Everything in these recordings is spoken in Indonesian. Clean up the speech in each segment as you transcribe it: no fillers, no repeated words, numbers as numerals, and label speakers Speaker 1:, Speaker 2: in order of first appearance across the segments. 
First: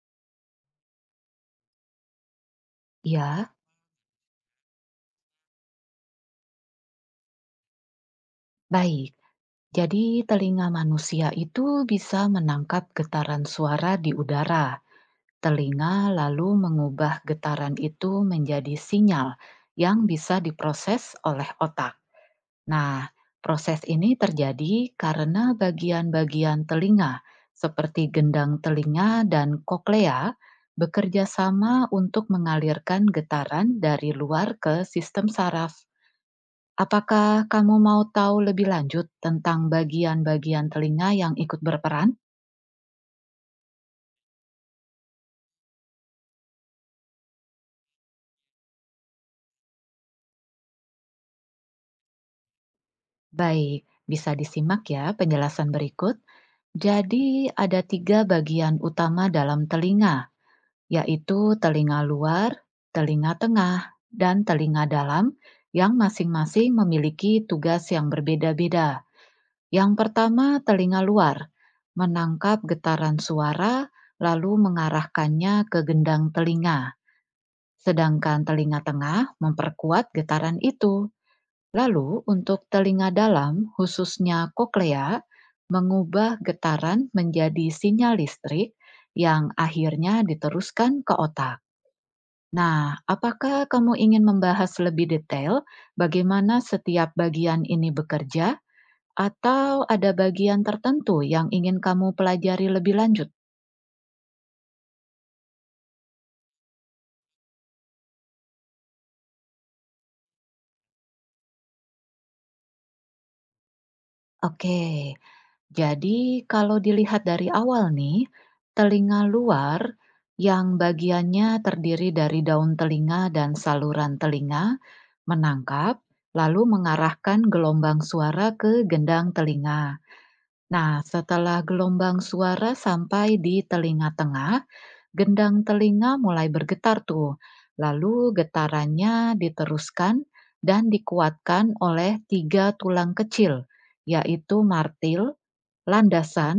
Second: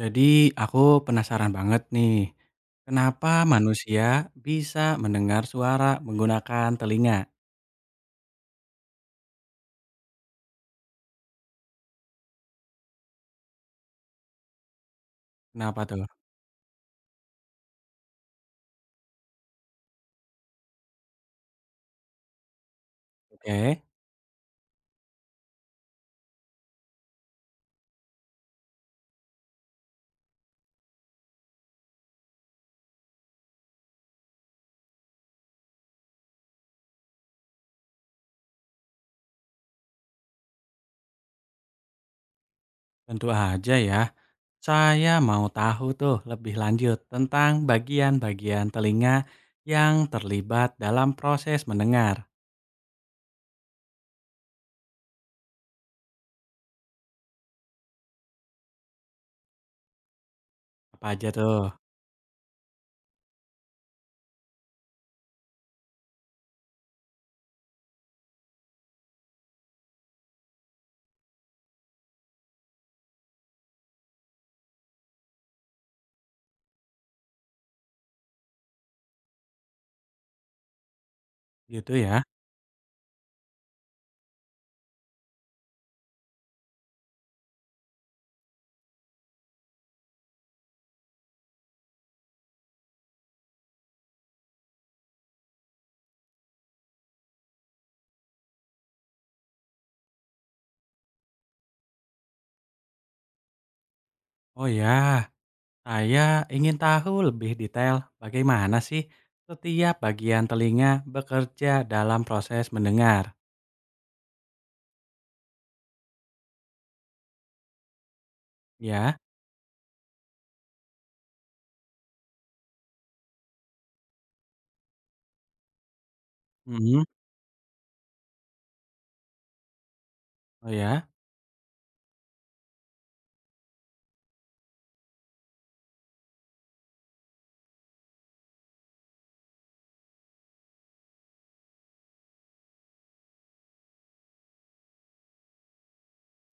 Speaker 1: Jadi aku penasaran banget nih, kenapa
Speaker 2: Ya,
Speaker 1: manusia bisa mendengar suara menggunakan telinga?
Speaker 2: baik. Jadi, telinga manusia itu bisa menangkap getaran suara di udara.
Speaker 1: Kenapa
Speaker 2: Telinga
Speaker 1: tuh?
Speaker 2: lalu mengubah getaran itu menjadi sinyal yang bisa diproses oleh otak. Nah,
Speaker 1: Oke,
Speaker 2: proses ini terjadi karena bagian-bagian telinga, seperti gendang telinga dan koklea, bekerja sama untuk mengalirkan getaran dari luar ke sistem saraf. Apakah kamu mau tahu lebih lanjut tentang bagian-bagian telinga yang ikut berperan?
Speaker 1: tentu aja ya. Saya mau tahu tuh lebih lanjut tentang bagian-bagian telinga yang terlibat dalam proses mendengar.
Speaker 2: Baik, bisa disimak ya penjelasan berikut. Jadi, ada tiga bagian utama dalam telinga,
Speaker 1: Apa aja
Speaker 2: yaitu
Speaker 1: tuh?
Speaker 2: telinga luar, telinga tengah, dan telinga dalam, yang masing-masing memiliki tugas yang berbeda-beda. Yang pertama, telinga luar menangkap getaran suara, lalu mengarahkannya ke gendang telinga. Sedangkan telinga tengah memperkuat getaran itu.
Speaker 1: Gitu
Speaker 2: Lalu,
Speaker 1: ya.
Speaker 2: untuk telinga dalam, khususnya koklea, mengubah getaran menjadi sinyal listrik yang akhirnya diteruskan ke otak. Nah, apakah kamu ingin membahas lebih detail bagaimana setiap bagian ini bekerja, atau ada bagian tertentu yang ingin kamu pelajari lebih lanjut?
Speaker 1: Oh ya, saya ingin tahu lebih detail bagaimana sih setiap bagian telinga bekerja dalam proses mendengar.
Speaker 2: Oke. Jadi, kalau dilihat dari awal nih,
Speaker 1: Ya.
Speaker 2: telinga luar yang bagiannya terdiri dari daun telinga dan saluran telinga menangkap, lalu
Speaker 1: Mhm,
Speaker 2: mengarahkan gelombang suara ke gendang telinga.
Speaker 1: oh
Speaker 2: Nah,
Speaker 1: ya,
Speaker 2: setelah gelombang suara sampai di telinga tengah, gendang telinga mulai bergetar tuh. Lalu getarannya diteruskan dan dikuatkan oleh tiga tulang kecil, yaitu martil, landasan,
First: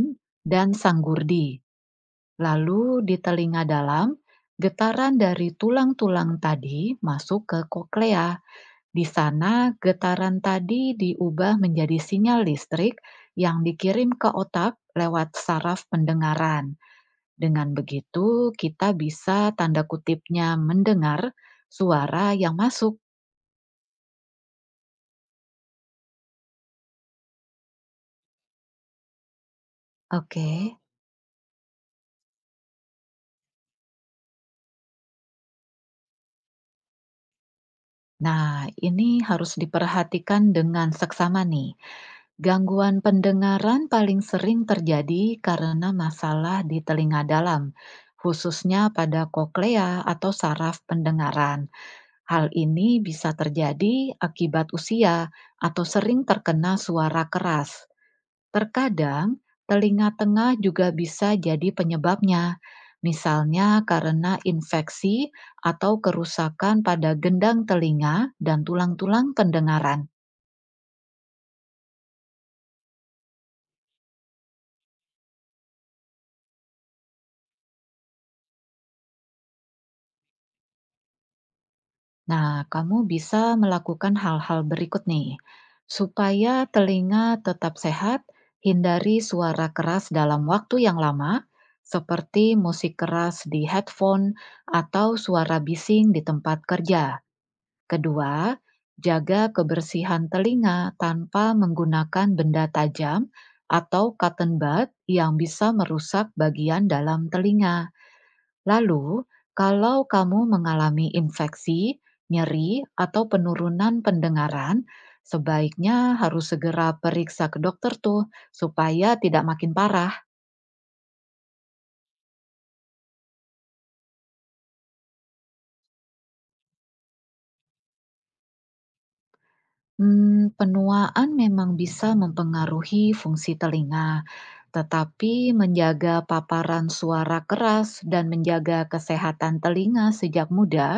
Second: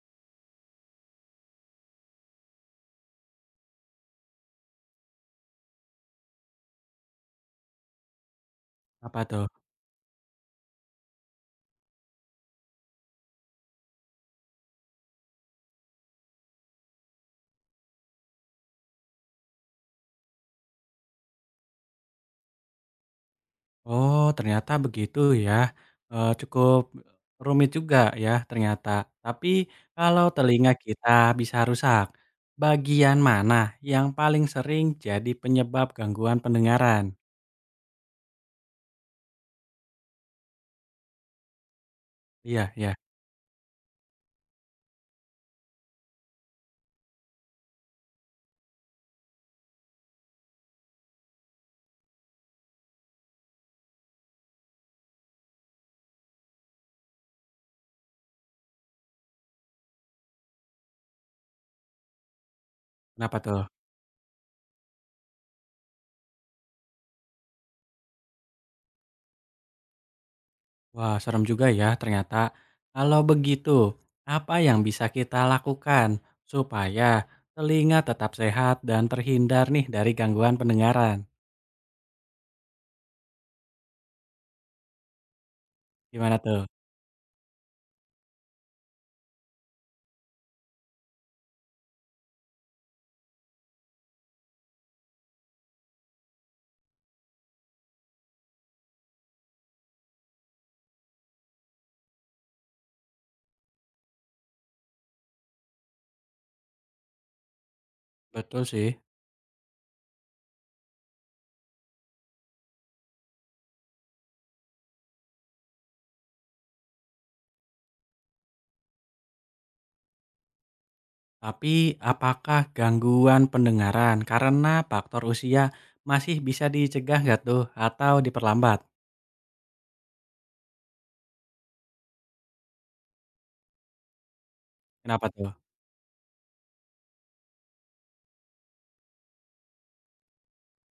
Speaker 2: dan sanggurdi. Lalu di telinga dalam, getaran dari tulang-tulang tadi masuk ke koklea. Di
Speaker 1: apa tuh?
Speaker 2: sana, getaran tadi diubah menjadi sinyal listrik yang dikirim ke otak lewat saraf pendengaran. Dengan begitu, kita bisa tanda kutipnya mendengar suara yang masuk.
Speaker 1: Oh, ternyata begitu ya, cukup rumit juga ya ternyata. Tapi kalau
Speaker 2: Oke.
Speaker 1: telinga kita bisa rusak, bagian mana yang paling sering jadi penyebab gangguan pendengaran?
Speaker 2: Nah, ini harus diperhatikan dengan seksama nih.
Speaker 1: Iya iya,
Speaker 2: Gangguan pendengaran paling sering terjadi karena masalah di telinga dalam, khususnya pada koklea atau saraf pendengaran. Hal ini bisa terjadi akibat usia atau sering terkena suara keras. Terkadang, telinga tengah juga bisa jadi penyebabnya,
Speaker 1: kenapa tuh?
Speaker 2: misalnya karena infeksi atau kerusakan pada gendang telinga dan tulang-tulang pendengaran.
Speaker 1: Wah, serem juga ya ternyata. Kalau begitu, apa yang bisa kita lakukan supaya telinga tetap sehat dan terhindar nih dari gangguan pendengaran?
Speaker 2: Nah, kamu bisa melakukan hal-hal berikut nih.
Speaker 1: Gimana
Speaker 2: Supaya
Speaker 1: tuh?
Speaker 2: telinga tetap sehat, hindari suara keras dalam waktu yang lama, seperti musik keras di headphone atau suara bising di tempat kerja. Kedua, jaga kebersihan telinga tanpa menggunakan benda tajam atau cotton bud yang bisa merusak bagian dalam telinga.
Speaker 1: Betul sih.
Speaker 2: Lalu, kalau kamu mengalami infeksi, nyeri, atau penurunan pendengaran, sebaiknya harus segera periksa ke dokter tuh supaya tidak makin parah.
Speaker 1: Tapi, apakah gangguan pendengaran karena faktor usia masih bisa dicegah nggak tuh atau diperlambat?
Speaker 2: Hmm, penuaan memang bisa mempengaruhi fungsi telinga.
Speaker 1: Kenapa
Speaker 2: Tetapi
Speaker 1: tuh?
Speaker 2: menjaga paparan suara keras dan menjaga kesehatan telinga sejak muda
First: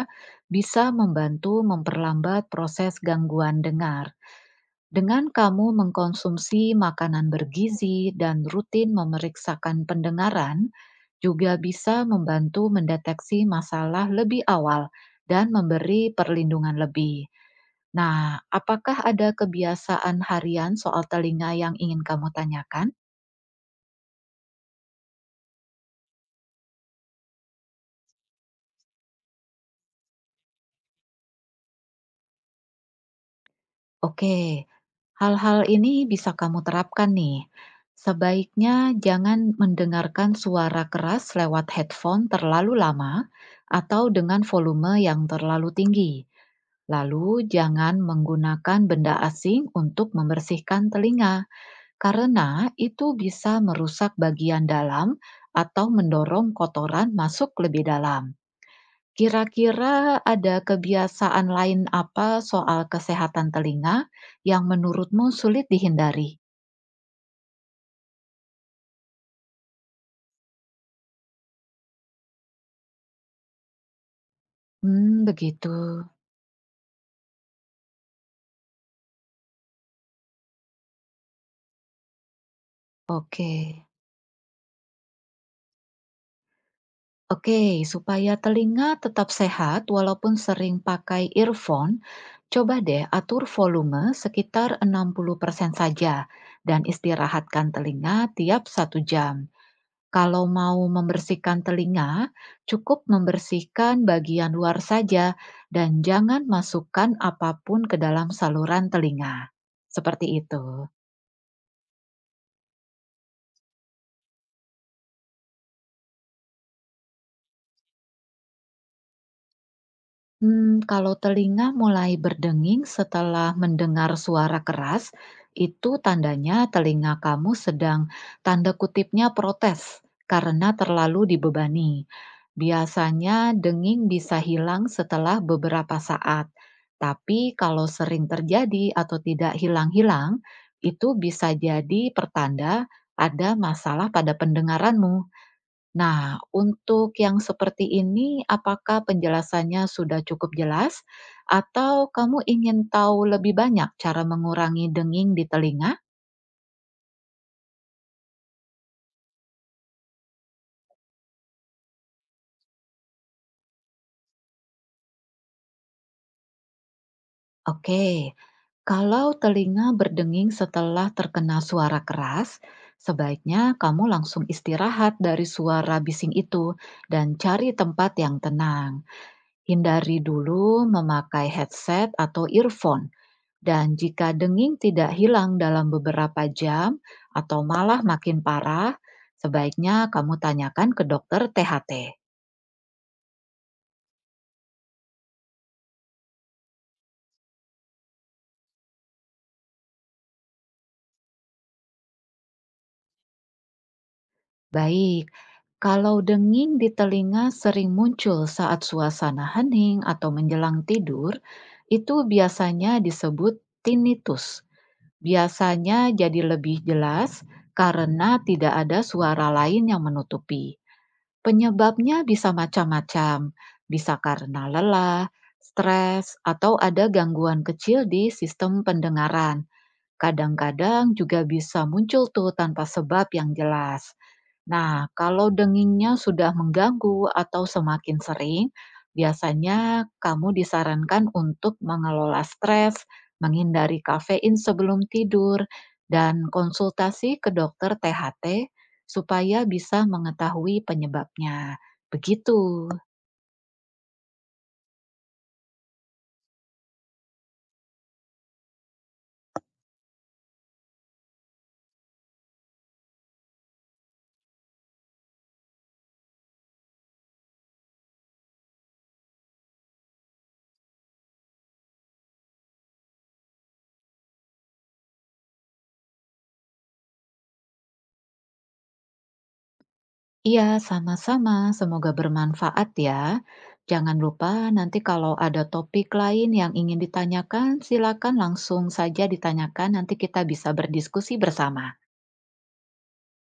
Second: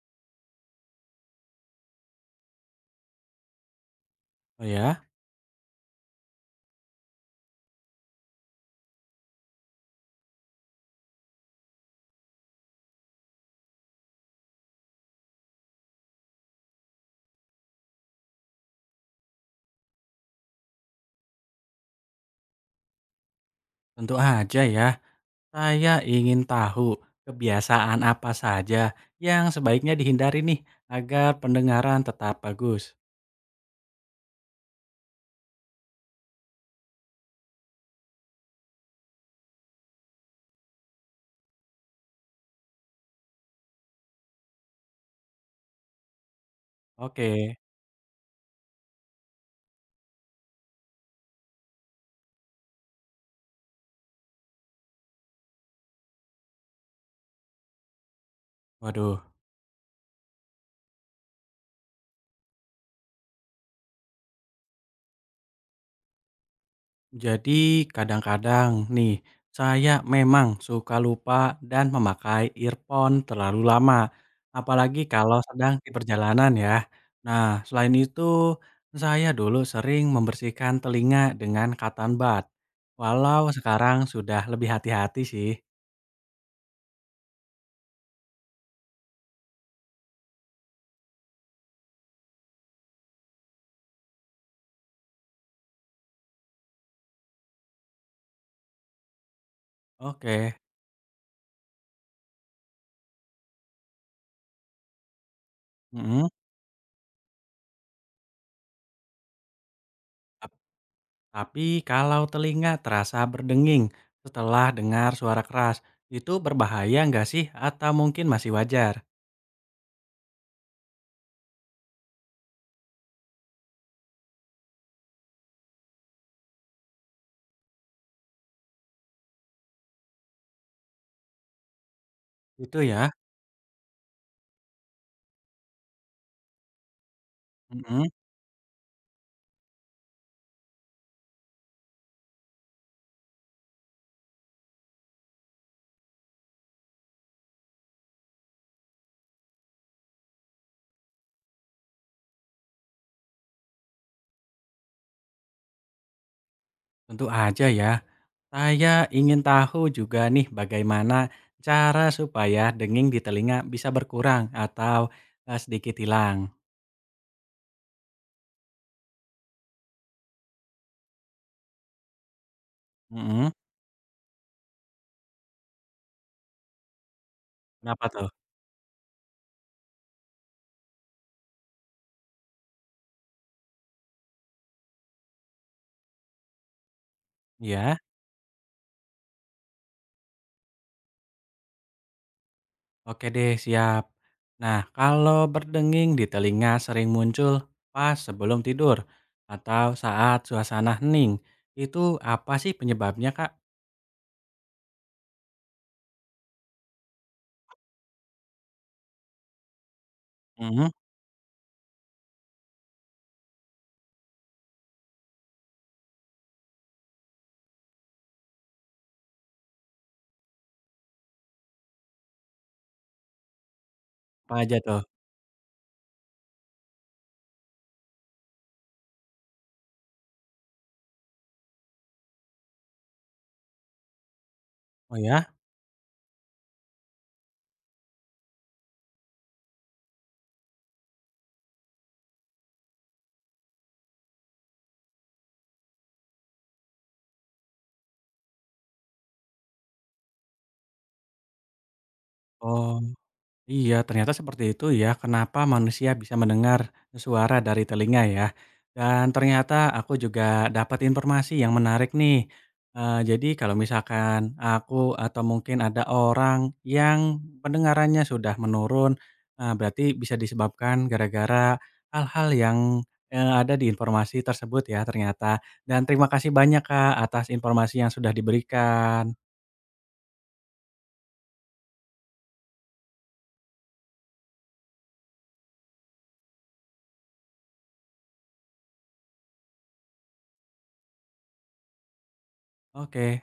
Speaker 2: bisa membantu memperlambat proses gangguan dengar.
Speaker 1: Oh ya?
Speaker 2: Dengan kamu mengkonsumsi makanan bergizi dan rutin memeriksakan pendengaran, juga bisa membantu mendeteksi masalah lebih awal dan memberi perlindungan lebih. Nah, apakah ada kebiasaan harian soal telinga yang ingin kamu tanyakan?
Speaker 1: Tentu aja ya. Saya ingin tahu kebiasaan apa saja yang sebaiknya dihindari nih agar pendengaran tetap bagus.
Speaker 2: Oke. Hal-hal ini bisa kamu terapkan nih. Sebaiknya jangan mendengarkan suara keras lewat headphone terlalu lama atau dengan volume yang terlalu tinggi. Lalu
Speaker 1: Oke.
Speaker 2: jangan menggunakan benda asing untuk membersihkan telinga karena itu bisa merusak bagian dalam atau mendorong kotoran masuk lebih dalam.
Speaker 1: Waduh.
Speaker 2: Kira-kira ada kebiasaan lain apa soal kesehatan telinga yang menurutmu sulit dihindari?
Speaker 1: Jadi kadang-kadang nih, saya memang suka lupa dan memakai earphone terlalu lama, apalagi kalau
Speaker 2: Begitu.
Speaker 1: sedang di perjalanan ya. Nah, selain itu, saya dulu sering membersihkan telinga dengan cotton bud, walau
Speaker 2: Oke.
Speaker 1: sekarang sudah lebih hati-hati sih.
Speaker 2: Oke, supaya telinga tetap sehat walaupun sering pakai earphone, coba deh atur volume sekitar 60% saja dan istirahatkan telinga tiap satu jam. Kalau
Speaker 1: Oke,
Speaker 2: mau membersihkan telinga, cukup membersihkan bagian luar saja dan
Speaker 1: mm-mm.
Speaker 2: jangan masukkan apapun ke dalam saluran telinga. Seperti
Speaker 1: Tap-
Speaker 2: itu.
Speaker 1: Tapi kalau telinga terasa berdenging setelah dengar suara keras, itu berbahaya nggak sih atau mungkin masih wajar?
Speaker 2: Kalau telinga mulai berdenging setelah mendengar suara keras, itu tandanya telinga kamu sedang tanda kutipnya protes karena terlalu dibebani.
Speaker 1: Itu ya.
Speaker 2: Biasanya denging bisa hilang setelah beberapa saat, tapi kalau
Speaker 1: Mm-mm.
Speaker 2: sering terjadi atau tidak hilang-hilang, itu bisa jadi pertanda ada masalah pada pendengaranmu. Nah, untuk yang seperti ini, apakah penjelasannya sudah cukup jelas, atau kamu ingin tahu lebih banyak cara mengurangi denging di telinga?
Speaker 1: Tentu aja ya. Saya ingin tahu juga nih bagaimana cara supaya denging di telinga bisa berkurang atau sedikit hilang.
Speaker 2: Oke, kalau telinga berdenging setelah terkena suara keras,
Speaker 1: Mhm.
Speaker 2: sebaiknya kamu langsung istirahat dari suara bising itu dan cari
Speaker 1: Kenapa
Speaker 2: tempat
Speaker 1: tuh?
Speaker 2: yang tenang. Hindari dulu memakai headset atau earphone. Dan jika denging tidak hilang dalam beberapa jam atau
Speaker 1: Ya,
Speaker 2: malah makin parah, sebaiknya kamu tanyakan ke dokter THT.
Speaker 1: oke deh, siap. Nah, kalau berdenging di telinga sering muncul pas sebelum tidur atau saat suasana hening, itu apa sih penyebabnya, Kak?
Speaker 2: Baik, kalau denging di telinga sering muncul saat suasana hening atau menjelang
Speaker 1: Mhm.
Speaker 2: tidur, itu biasanya disebut tinnitus. Biasanya jadi lebih jelas karena tidak ada suara lain yang menutupi. Penyebabnya bisa macam-macam, bisa
Speaker 1: Apa
Speaker 2: karena
Speaker 1: aja tuh?
Speaker 2: lelah, stres, atau ada gangguan kecil di sistem pendengaran. Kadang-kadang juga bisa muncul tuh tanpa sebab yang jelas. Nah,
Speaker 1: Oh
Speaker 2: kalau
Speaker 1: ya.
Speaker 2: dengingnya sudah mengganggu atau semakin sering, biasanya kamu disarankan untuk mengelola stres, menghindari kafein sebelum tidur, dan konsultasi ke dokter THT supaya bisa mengetahui penyebabnya. Begitu.
Speaker 1: Oh. Iya, ternyata seperti itu ya, kenapa manusia bisa mendengar suara dari telinga ya. Dan ternyata aku juga dapat informasi yang menarik nih. Jadi kalau misalkan aku atau mungkin ada orang yang pendengarannya sudah menurun, berarti bisa disebabkan gara-gara hal-hal yang ada di informasi tersebut ya ternyata. Dan terima kasih banyak Kak atas informasi yang sudah diberikan.
Speaker 2: Iya, sama-sama. Semoga bermanfaat ya. Jangan lupa nanti kalau ada topik lain yang ingin ditanyakan, silakan langsung saja ditanyakan. Nanti kita bisa berdiskusi bersama.
Speaker 1: Oke.